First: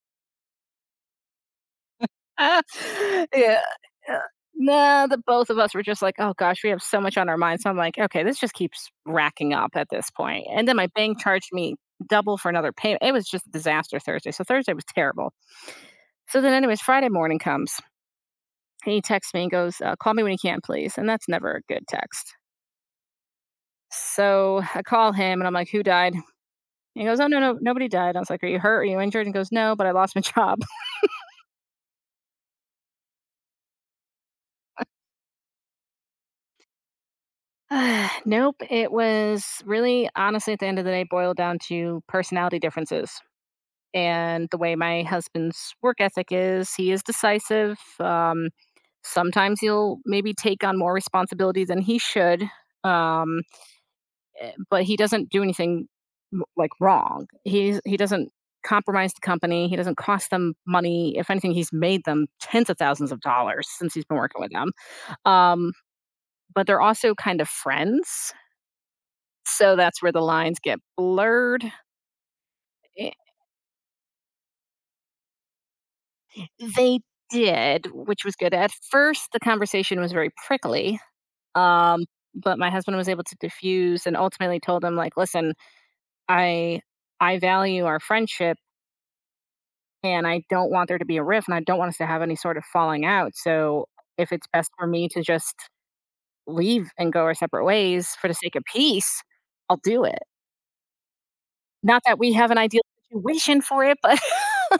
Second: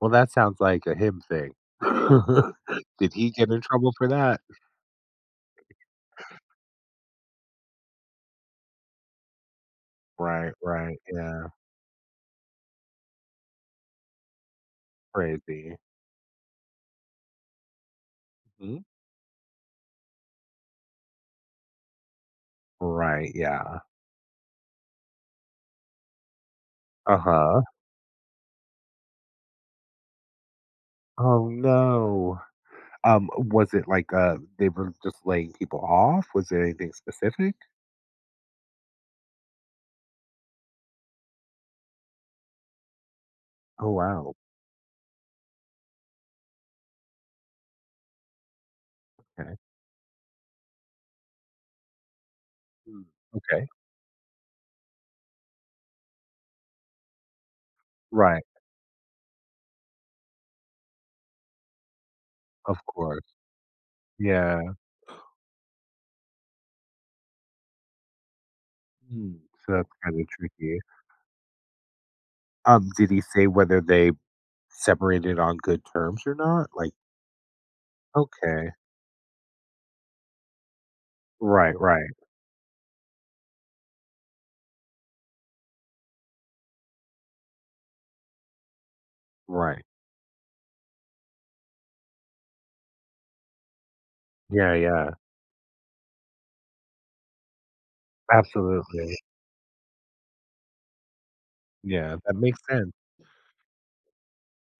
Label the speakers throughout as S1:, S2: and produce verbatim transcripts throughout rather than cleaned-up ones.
S1: Well, that sounds like a him thing.
S2: Uh
S1: Did he get
S2: Yeah
S1: in trouble for
S2: yeah
S1: that?
S2: nah, the both of us were just like, "Oh gosh, we have so much on our mind." So I'm like, "Okay, this just keeps racking up at this point."
S1: Right.
S2: And then my
S1: Right.
S2: bank charged
S1: Yeah.
S2: me double for another payme It was just disaster Thursday. So Thursday was terrible.
S1: Crazy.
S2: So then anyways, Friday morning comes
S1: Mm.
S2: and he texts me and goes, "Uh, call me when you can please." And that's never a good text.
S1: Right. Yeah.
S2: So I call him and I'm like, "Who died?" He goes, "Oh, no, no,
S1: Uh-huh.
S2: nobody died." I was like, "Are you hurt? Are you injured?" And he goes, "No, but I lost my job."
S1: Oh, no. Um, was it like, uh, they were just laying people off? Was there anything specific?
S2: Nope, it was really honestly, at the end of the day, boiled down to personality differences.
S1: Oh, wow.
S2: And the way my husband's work ethic is, he is decisive. Um,
S1: 'Kay.
S2: sometimes he'll maybe take on more responsibility than he should,
S1: Mm,
S2: um,
S1: okay.
S2: e but he doesn't do anything m like wrong. He is he doesn't
S1: Right.
S2: compromise the company, he doesn't cost them money, if anything, he's made them tens
S1: Of
S2: of thousands of
S1: course.
S2: dollars since he's been working with
S1: Yeah.
S2: them. Um, but they're also kind of friends,
S1: Mm. So
S2: so
S1: that's
S2: that's where the
S1: kinda
S2: lines get
S1: tricky.
S2: blurred.
S1: Um, did
S2: E
S1: he say whether they separated on good terms or not? Like
S2: They did, which was good. At
S1: Okay.
S2: first, the conversation was very prickly,
S1: Right.
S2: um,
S1: Right.
S2: but my husband was able to diffuse and ultimately told him like, "Listen, I I value our friendship"
S1: Right.
S2: and I don't want there to be a rift, and I don't want us to have any sort of falling out. So if it's best
S1: Yeah.
S2: for me
S1: Yeah.
S2: to just leave and go our separate ways for the sake of
S1: Absolutely.
S2: peace, I'll do it. Not
S1: Yeah.
S2: that we
S1: That
S2: have an
S1: makes
S2: ideal
S1: sense.
S2: situation for it, but.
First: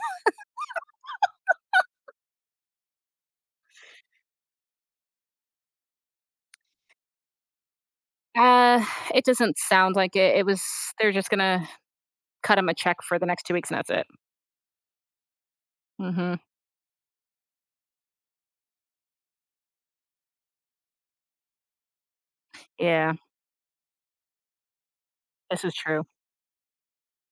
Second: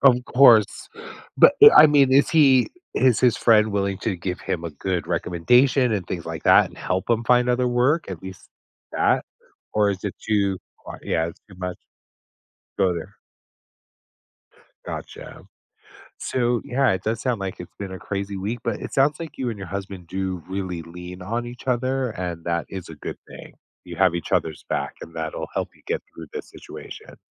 S1: Of course. But, e I mean, is he is his friend willing to give him a good recommendation and things like that and help him find other work, at least
S2: Uh,
S1: that?
S2: it doesn't
S1: Or
S2: sound
S1: is it
S2: like it. It
S1: too
S2: was
S1: qu
S2: they're
S1: yeah.
S2: just
S1: It's too
S2: gonna
S1: much.
S2: cut them a
S1: Go
S2: check
S1: there.
S2: for the next two weeks and that's it.
S1: Gotcha.
S2: Mhm.
S1: So, yeah, it does sound like it's been a crazy week, but it sounds like you and your husband do really lean on each other, and that is a
S2: Yeah.
S1: good thing. You have each other's back, and that'll
S2: This
S1: help
S2: is
S1: you get
S2: true.
S1: through this situation.